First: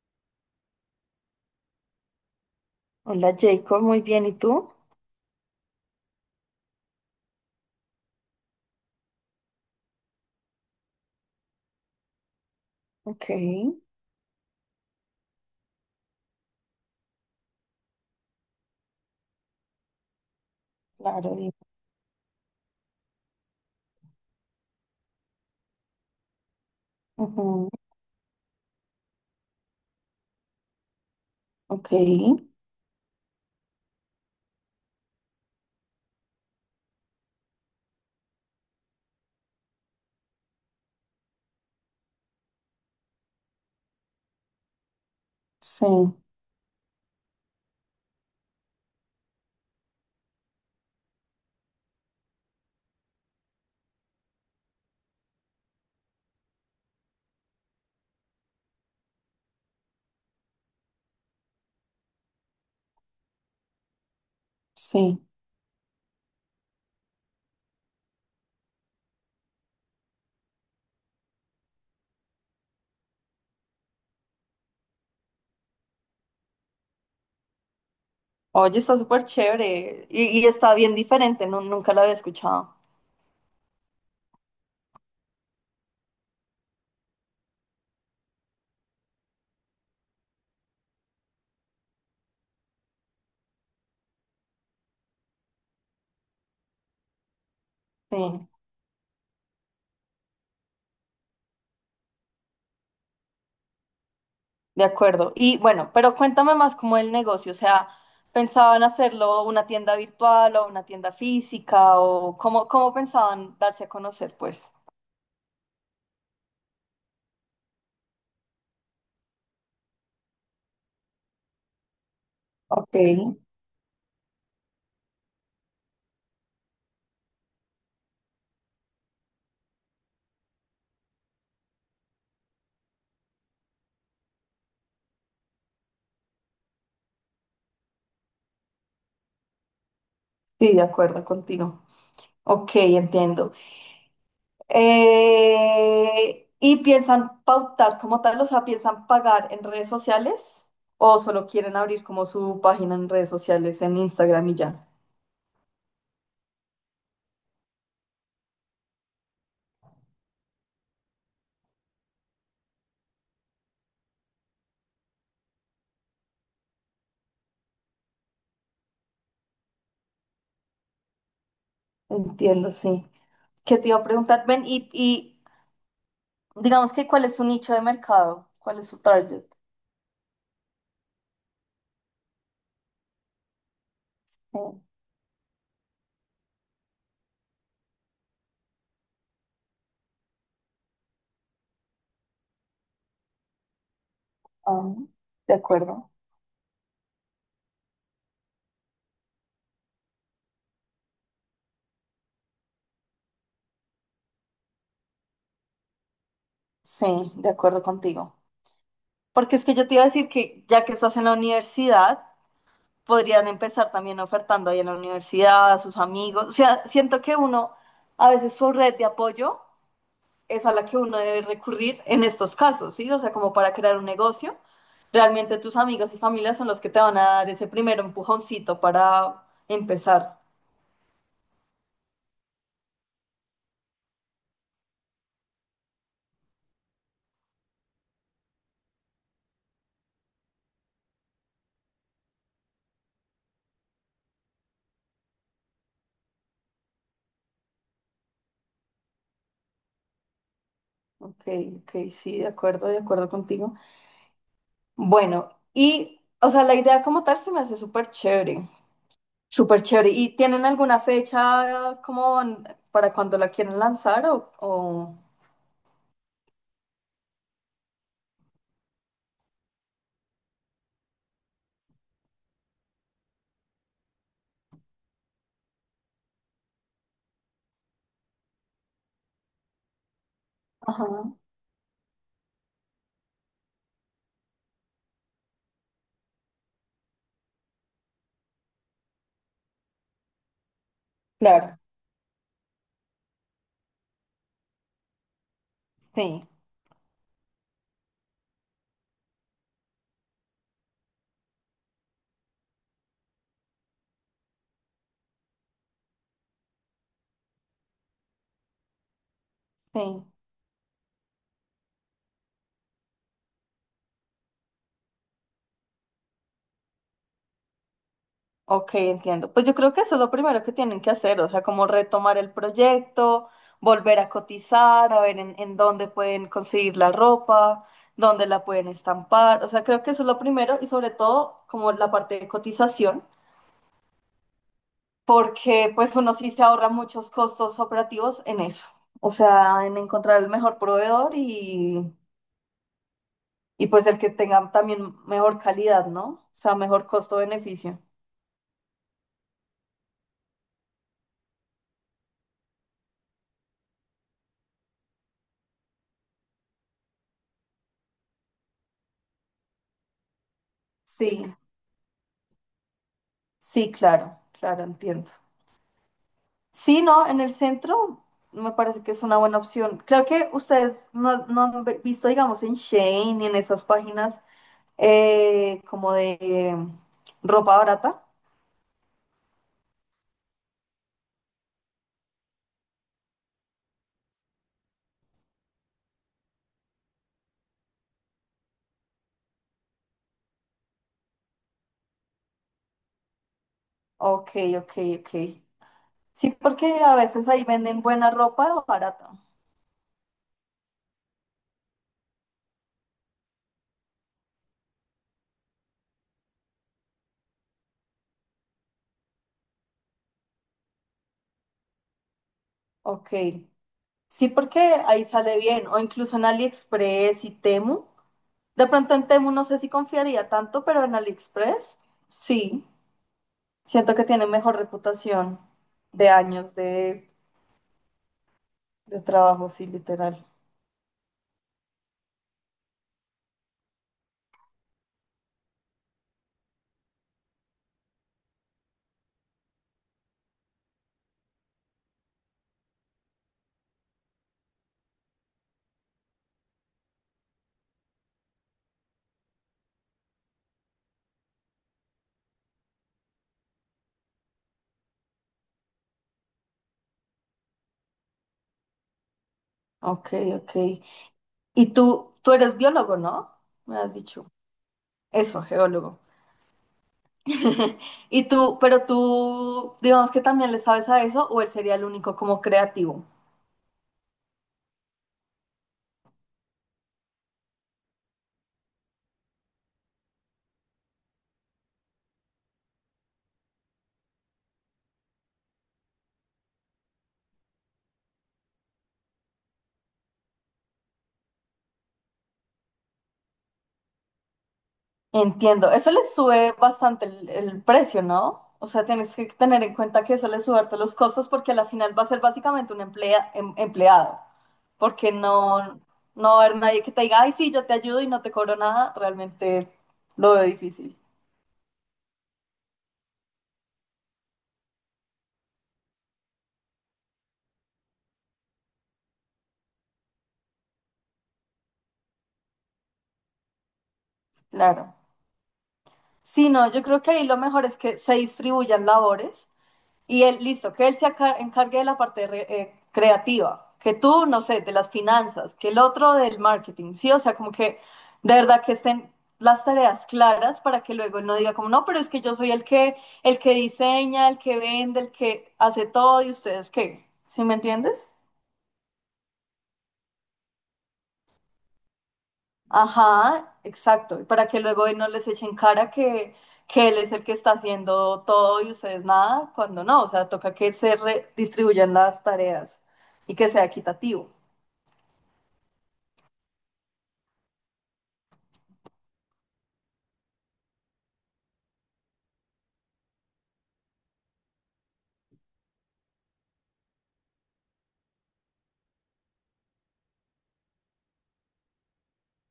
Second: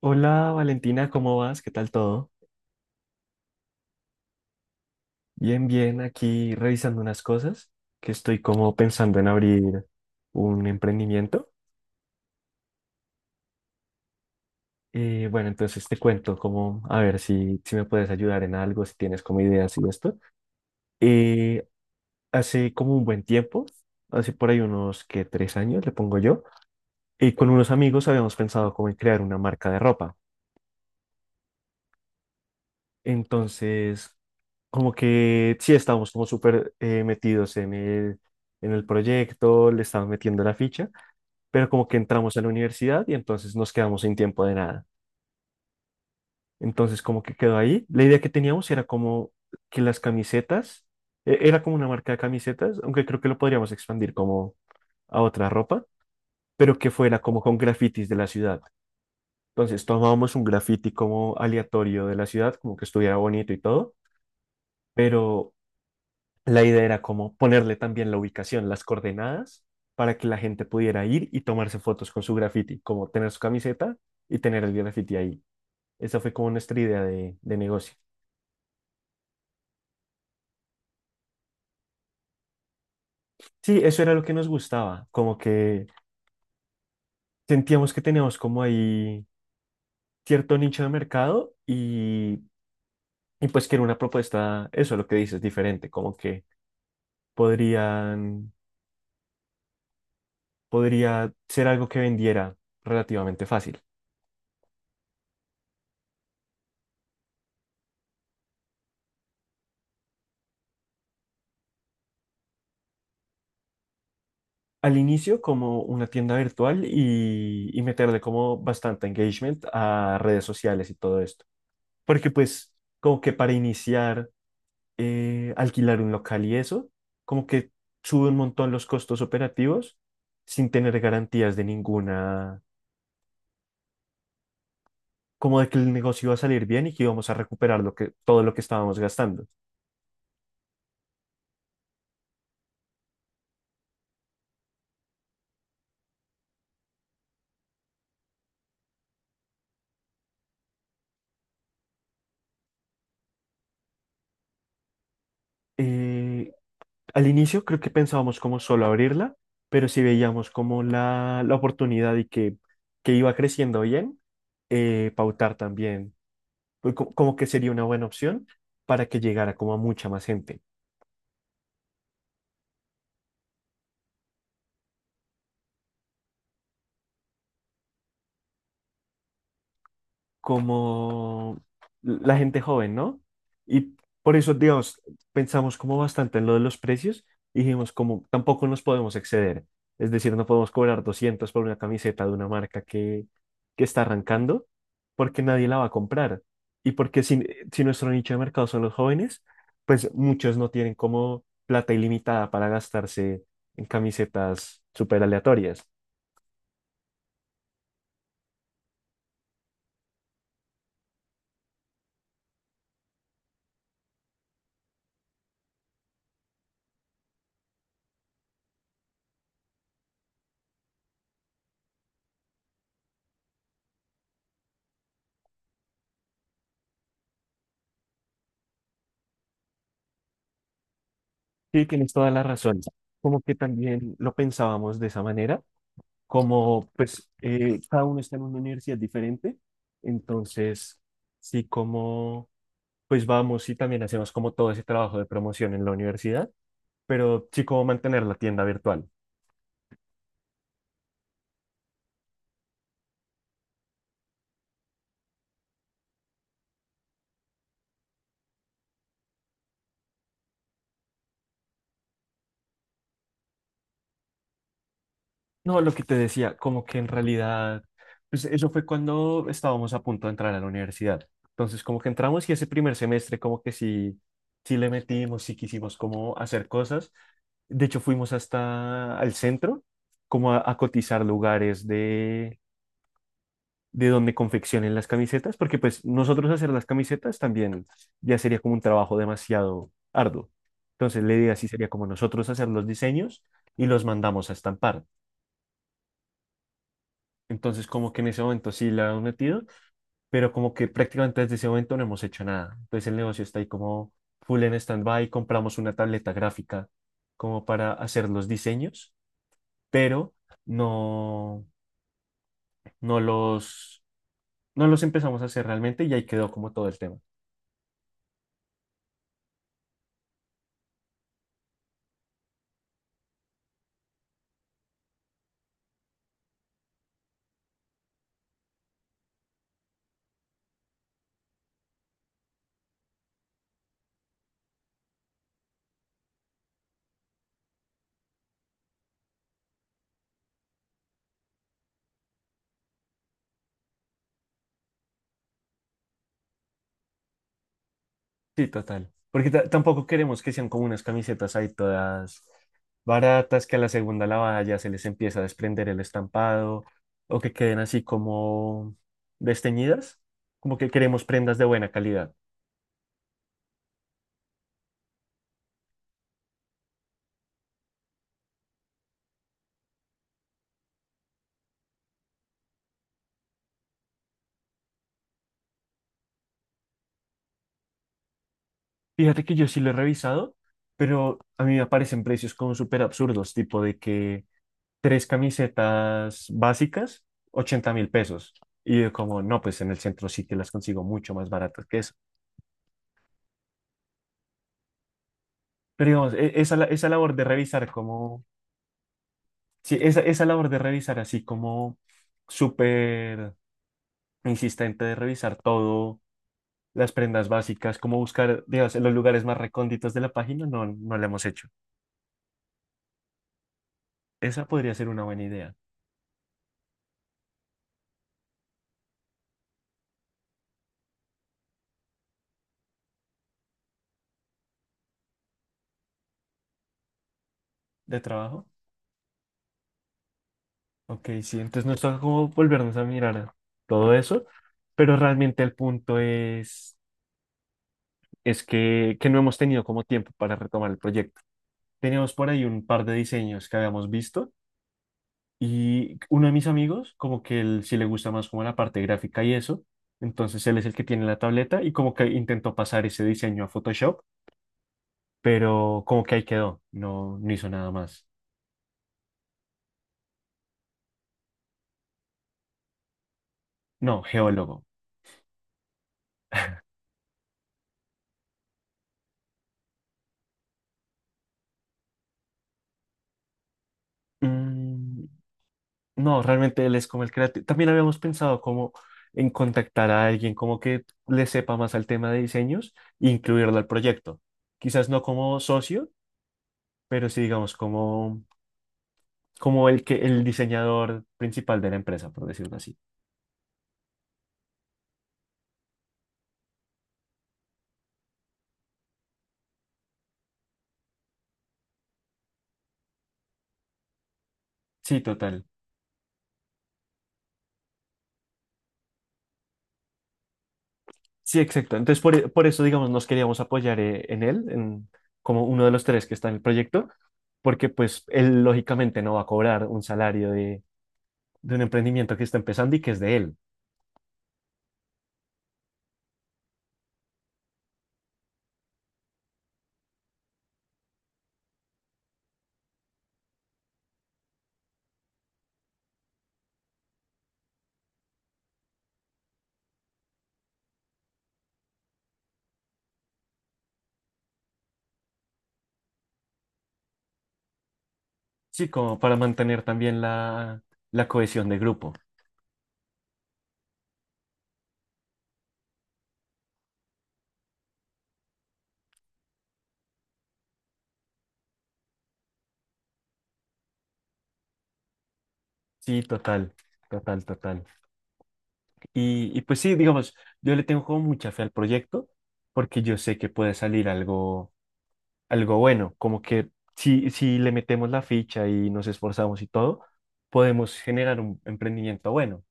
Hola Valentina, ¿cómo vas? ¿Qué tal todo? Hola Jacob, muy bien, ¿y tú? Bien, bien, aquí revisando unas cosas que estoy como pensando en abrir un emprendimiento. Ok, Bueno, entonces te cuento como, a ver si me puedes ayudar en algo, si tienes como ideas y esto. claro, dime. Eh, Hace como un buen tiempo, hace por ahí unos que 3 años, le pongo yo, y con unos Ujú, amigos habíamos pensado como en crear una marca de ropa. ok, Entonces, como que sí estábamos como súper metidos en el, proyecto, le estamos metiendo la ficha, pero como que entramos a la universidad y entonces nos quedamos sin tiempo de nada. sí, Entonces como que quedó ahí. La idea que teníamos era como que las camisetas, era como una marca de camisetas, aunque creo que lo podríamos expandir como a otra ropa, pero que fuera como con grafitis de la ciudad. Entonces tomábamos un grafiti como aleatorio de la ciudad, como que estuviera bonito y todo, sí. pero la idea era como ponerle también la ubicación, las coordenadas, para que la gente pudiera ir y tomarse fotos con su graffiti, como tener su camiseta y tener el graffiti ahí. Esa fue como nuestra idea de negocio. Oye, está súper chévere y está bien diferente, nunca la había escuchado. Sí, eso era lo que nos gustaba, como que sentíamos que teníamos como ahí cierto nicho de mercado y pues que era una propuesta, eso lo que dices, diferente, como que Sí, podrían, podría ser algo que vendiera relativamente fácil. de acuerdo. Y bueno, pero cuéntame más cómo el negocio, o sea, ¿pensaban hacerlo una tienda virtual o una tienda física o cómo, cómo pensaban darse a conocer, pues? Al inicio como una tienda virtual y meterle como bastante engagement a redes sociales y todo esto. Porque pues Ok, como que sí, para iniciar, alquilar un local y eso, como que sube un montón los costos operativos sin tener garantías de ninguna, como de que el negocio iba a salir bien y que íbamos a recuperar todo lo que estábamos gastando. de acuerdo contigo. Ok, entiendo. ¿Y piensan pautar como tal? O sea, ¿piensan pagar en redes sociales? ¿O solo quieren abrir como su página en redes sociales, en Instagram y ya? Eh, Al inicio creo que pensábamos como solo abrirla, pero si veíamos como la oportunidad y que iba creciendo bien, pautar también, pues, como que sería una buena opción para que llegara como a mucha más gente. Entiendo, sí. ¿Qué te iba a preguntar? Ven y digamos que ¿cuál es su nicho de mercado? ¿Cuál es su target? Como la gente joven, ¿no? Y por eso, Sí, digamos, pensamos como bastante en lo de los precios y dijimos como tampoco nos podemos exceder. Es decir, no podemos cobrar 200 por una camiseta de una marca que está arrancando ah, porque de nadie la va a acuerdo. comprar. Y porque si nuestro nicho de mercado son los jóvenes, pues muchos no tienen como plata ilimitada para gastarse en camisetas súper aleatorias. Sí, de acuerdo contigo. Porque es que yo te iba a decir que ya que estás en la universidad, podrían empezar también ofertando ahí en la universidad, a sus amigos. O sea, siento que uno, a veces su red de apoyo es a la que uno debe recurrir en estos casos, ¿sí? O sea, como para crear un negocio. Realmente tus amigos y familia son los que te van a dar ese primer empujoncito para empezar. Sí, tienes toda la razón. Como que también lo pensábamos de esa manera como pues cada uno está en una universidad diferente, entonces sí como pues vamos y también hacemos como todo ese trabajo de promoción en la universidad, pero sí como mantener la tienda virtual. Ok, ok, sí, de acuerdo contigo. Bueno, y, o sea, la idea como tal se me hace súper chévere, súper chévere. ¿Y tienen alguna fecha como para cuando la quieren lanzar o... No, lo que te decía, como que en realidad, pues eso fue cuando estábamos a punto de entrar a la universidad. Entonces como que entramos y ese primer semestre como que sí le metimos, sí quisimos como hacer cosas. De hecho fuimos hasta al centro como a Ajá, cotizar lugares de donde confeccionen las camisetas, porque pues nosotros hacer las camisetas también ya sería como un trabajo demasiado arduo. Entonces la idea sí claro, sería como nosotros hacer los diseños y los mandamos a estampar. sí, Entonces como que en ese momento sí la han metido, pero como que prácticamente desde ese momento no hemos hecho nada. Entonces el negocio está ahí como full en stand-by, compramos una tableta gráfica como para hacer los diseños, sí. pero no, no los, no los empezamos a hacer realmente y ahí quedó como todo el tema. Ok, entiendo. Pues yo creo que eso es lo primero que tienen que hacer, o sea, como retomar el proyecto, volver a cotizar, a ver en dónde pueden conseguir la ropa, dónde la pueden estampar. O sea, creo que eso es lo primero y sobre todo como la parte de cotización, porque pues uno sí se ahorra muchos costos operativos en eso. O sea, en encontrar el mejor proveedor y pues el que tenga también mejor calidad, ¿no? O sea, mejor costo-beneficio. Sí, total. Porque tampoco queremos que sean como unas camisetas ahí todas baratas, que a la segunda lavada ya se les empieza a desprender el estampado o que queden así como desteñidas. Como que queremos Sí. prendas de buena calidad. Sí, claro, claro, entiendo. Sí, no, en el centro me parece que es una buena opción. Creo que ustedes no, no han visto, digamos, en Shein y en esas páginas como de ropa barata. Fíjate que yo sí lo he revisado, pero a mí me aparecen precios como súper absurdos, tipo de que tres camisetas básicas, 80.000 pesos. Y yo como, no, pues en el centro sí que las consigo mucho más baratas que eso. Ok, ok, ok. Pero digamos, Sí, porque esa a labor de veces ahí revisar venden buena como. ropa barata. Sí, esa labor de revisar así como súper insistente de revisar todo, las prendas básicas, como buscar, digamos, en los lugares más recónditos de la página, no la hemos hecho. Ok. Sí, Esa porque podría ser una ahí buena sale idea bien. O incluso en AliExpress y Temu. De pronto en Temu no sé si confiaría tanto, pero en AliExpress sí. Siento que tiene mejor reputación de años de trabajo. de trabajo, sí, literal. Ok, sí, entonces nos toca como volvernos a mirar todo eso, pero realmente el punto es que no hemos tenido como tiempo para retomar el proyecto. Teníamos por ahí un par de diseños que habíamos visto. Y uno de mis amigos, como que él sí le gusta más como la parte gráfica y eso, entonces él es el que tiene la tableta y como que intentó pasar ese diseño a Photoshop, pero como que ahí quedó, no hizo nada más. Ok, ok. Y tú eres biólogo, ¿no? Me has No, dicho. geólogo. Eso, geólogo. Y tú, pero tú, digamos que también le sabes a eso, o él sería el único como creativo. Mm, no, realmente él es como el creativo. También habíamos pensado como en contactar a alguien como que le sepa más al tema de diseños e incluirlo al proyecto. Quizás no como socio, pero sí digamos como, el que el diseñador principal de la empresa, por decirlo así. Entiendo, eso les sube bastante el precio, ¿no? O sea, tienes que tener en cuenta que eso les sube harto los costos porque a la final va a ser básicamente un empleado, Sí, porque total. no, no va a haber nadie que te diga, ay, sí, yo te ayudo y no te cobro nada, realmente lo veo difícil, Sí, exacto. Entonces, por eso, digamos, nos queríamos apoyar en él, como uno de los tres que está en el proyecto, porque pues él lógicamente no va a cobrar un salario de un emprendimiento que está empezando y que es de él. claro. Sí, no, yo creo que ahí lo mejor es que se distribuyan labores. Y él, listo, que él se encargue de la parte creativa, que tú, no sé, de las finanzas, que el otro del marketing, ¿sí? O sea, como que de verdad que estén las tareas claras para que luego él no diga como, no, pero es que yo soy el que diseña, el que vende, el que hace todo y ustedes qué, ¿sí me entiendes? Sí, como para mantener también la cohesión de grupo. Ajá, exacto, y para que luego él no les echen cara que él es el que está haciendo todo y ustedes nada, cuando no, o sea, toca que se redistribuyan las tareas y que sea equitativo. Sí, total, total, total. Y pues sí, digamos, yo le tengo como mucha fe al proyecto porque yo sé que puede salir algo bueno, como que si le metemos la ficha y nos esforzamos y todo, podemos generar un emprendimiento bueno.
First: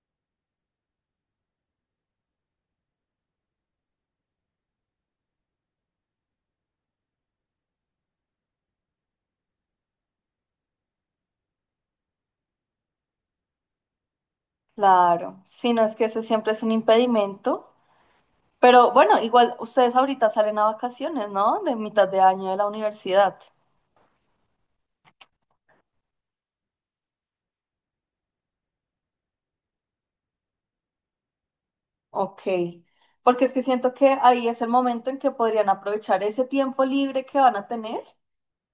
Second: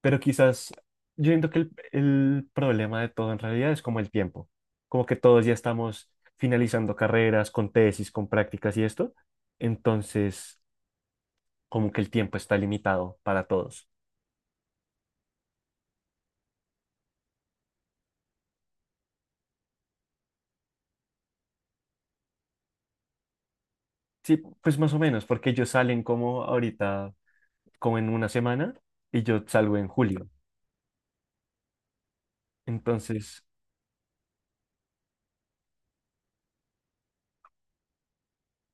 Pero quizás yo siento que el problema de todo en realidad es como el tiempo, como que todos ya estamos finalizando carreras con tesis, con prácticas y esto, entonces como que el tiempo está limitado para todos. Claro, sí, no es que ese siempre es un impedimento, pero bueno, igual ustedes ahorita salen a vacaciones, ¿no? De mitad de año de la universidad. Sí, pues más o menos, porque ellos salen como ahorita, como en una semana, y yo salgo en julio. Ok, Entonces, porque es que siento que ahí es el momento en que podrían aprovechar ese tiempo libre que van a tener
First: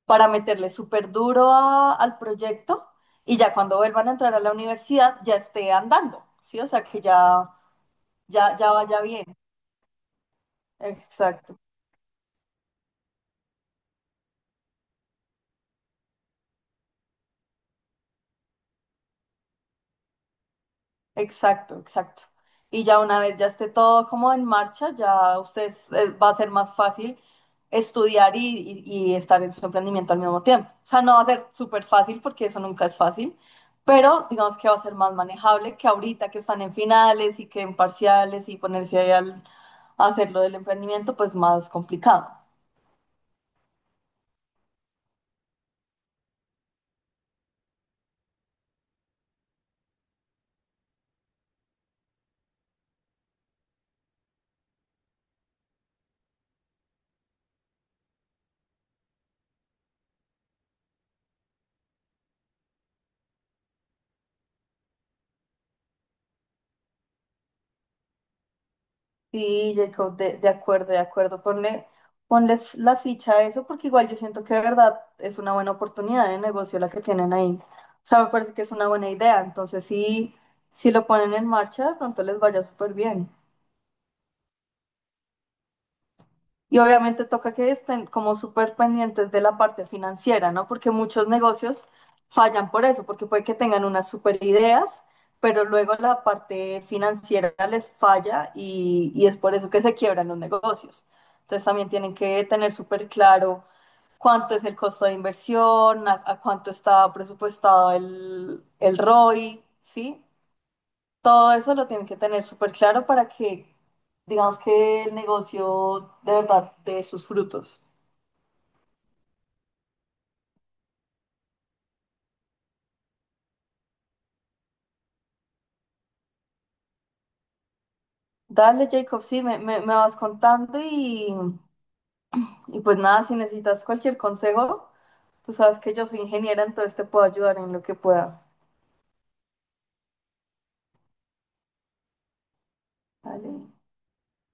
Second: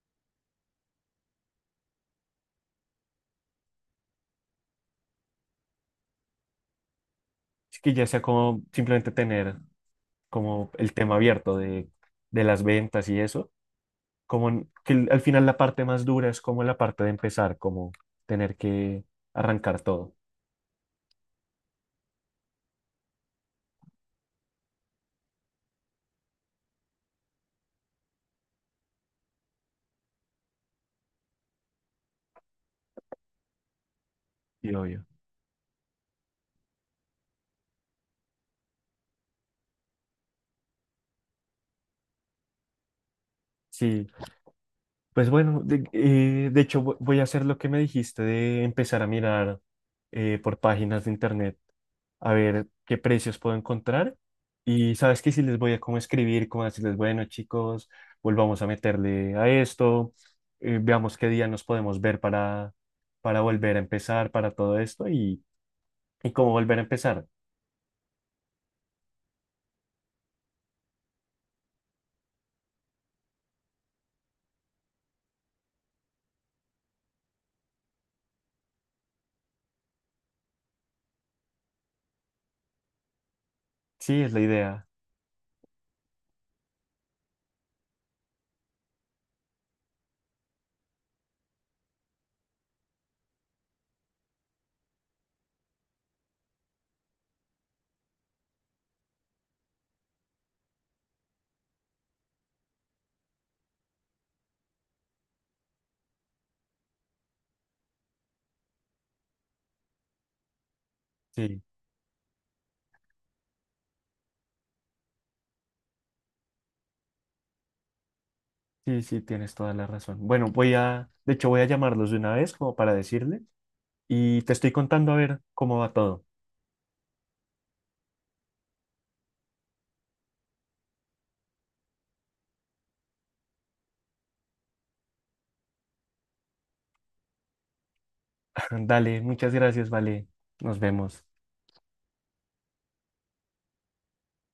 para meterle súper duro al proyecto y ya cuando vuelvan a entrar a la universidad ya esté andando, ¿sí? O sea, que ya, es que ya sea ya, como ya vaya simplemente bien. tener como el tema abierto Exacto. de las ventas y eso, como al final la parte más dura es como la parte de empezar, como tener que arrancar todo. Exacto, exacto. Y ya una vez ya esté todo como en marcha, ya ustedes va a ser más fácil estudiar y estar en su emprendimiento al mismo tiempo. O sea, no va a ser súper fácil porque eso nunca es fácil, pero digamos que Y va a ser obvio. más manejable que ahorita que están en finales y que en parciales y ponerse ahí al a hacer lo del emprendimiento, pues más complicado. Sí, pues bueno, de hecho voy a hacer lo que me dijiste de empezar a mirar por páginas de internet a ver qué precios puedo encontrar. Y sabes que si les voy a como escribir, como decirles, bueno chicos, volvamos a meterle a esto, veamos qué día nos podemos ver para volver a empezar, para todo esto y cómo volver a empezar. Sí, Jacob, de acuerdo, de acuerdo. Ponle, ponle la ficha a eso porque igual yo siento que de verdad es una buena oportunidad de negocio la que tienen ahí. O sea, me parece que es una buena idea. Entonces, sí, si lo ponen en marcha, de pronto les vaya súper bien. Sí, es la idea. Y obviamente toca que estén como súper pendientes de la parte financiera, ¿no? Porque muchos negocios fallan por eso, porque puede que tengan unas súper ideas, pero luego la parte financiera les falla y es por eso que se quiebran los negocios. Entonces también tienen que tener súper claro cuánto es el costo de inversión, a cuánto está presupuestado el ROI, ¿sí? Todo Sí, eso lo tienen que tener súper claro para que, digamos que el negocio de verdad dé sus frutos. sí, sí, tienes toda la razón. Bueno, de hecho voy a llamarlos de una vez como para decirles. Y te estoy contando a ver cómo va todo. Dale, Jacob, sí, me vas contando y pues nada, si necesitas cualquier consejo, tú sabes que yo soy ingeniera, entonces te puedo ayudar en lo que pueda. Dale, muchas gracias, vale. Nos vemos. Dale.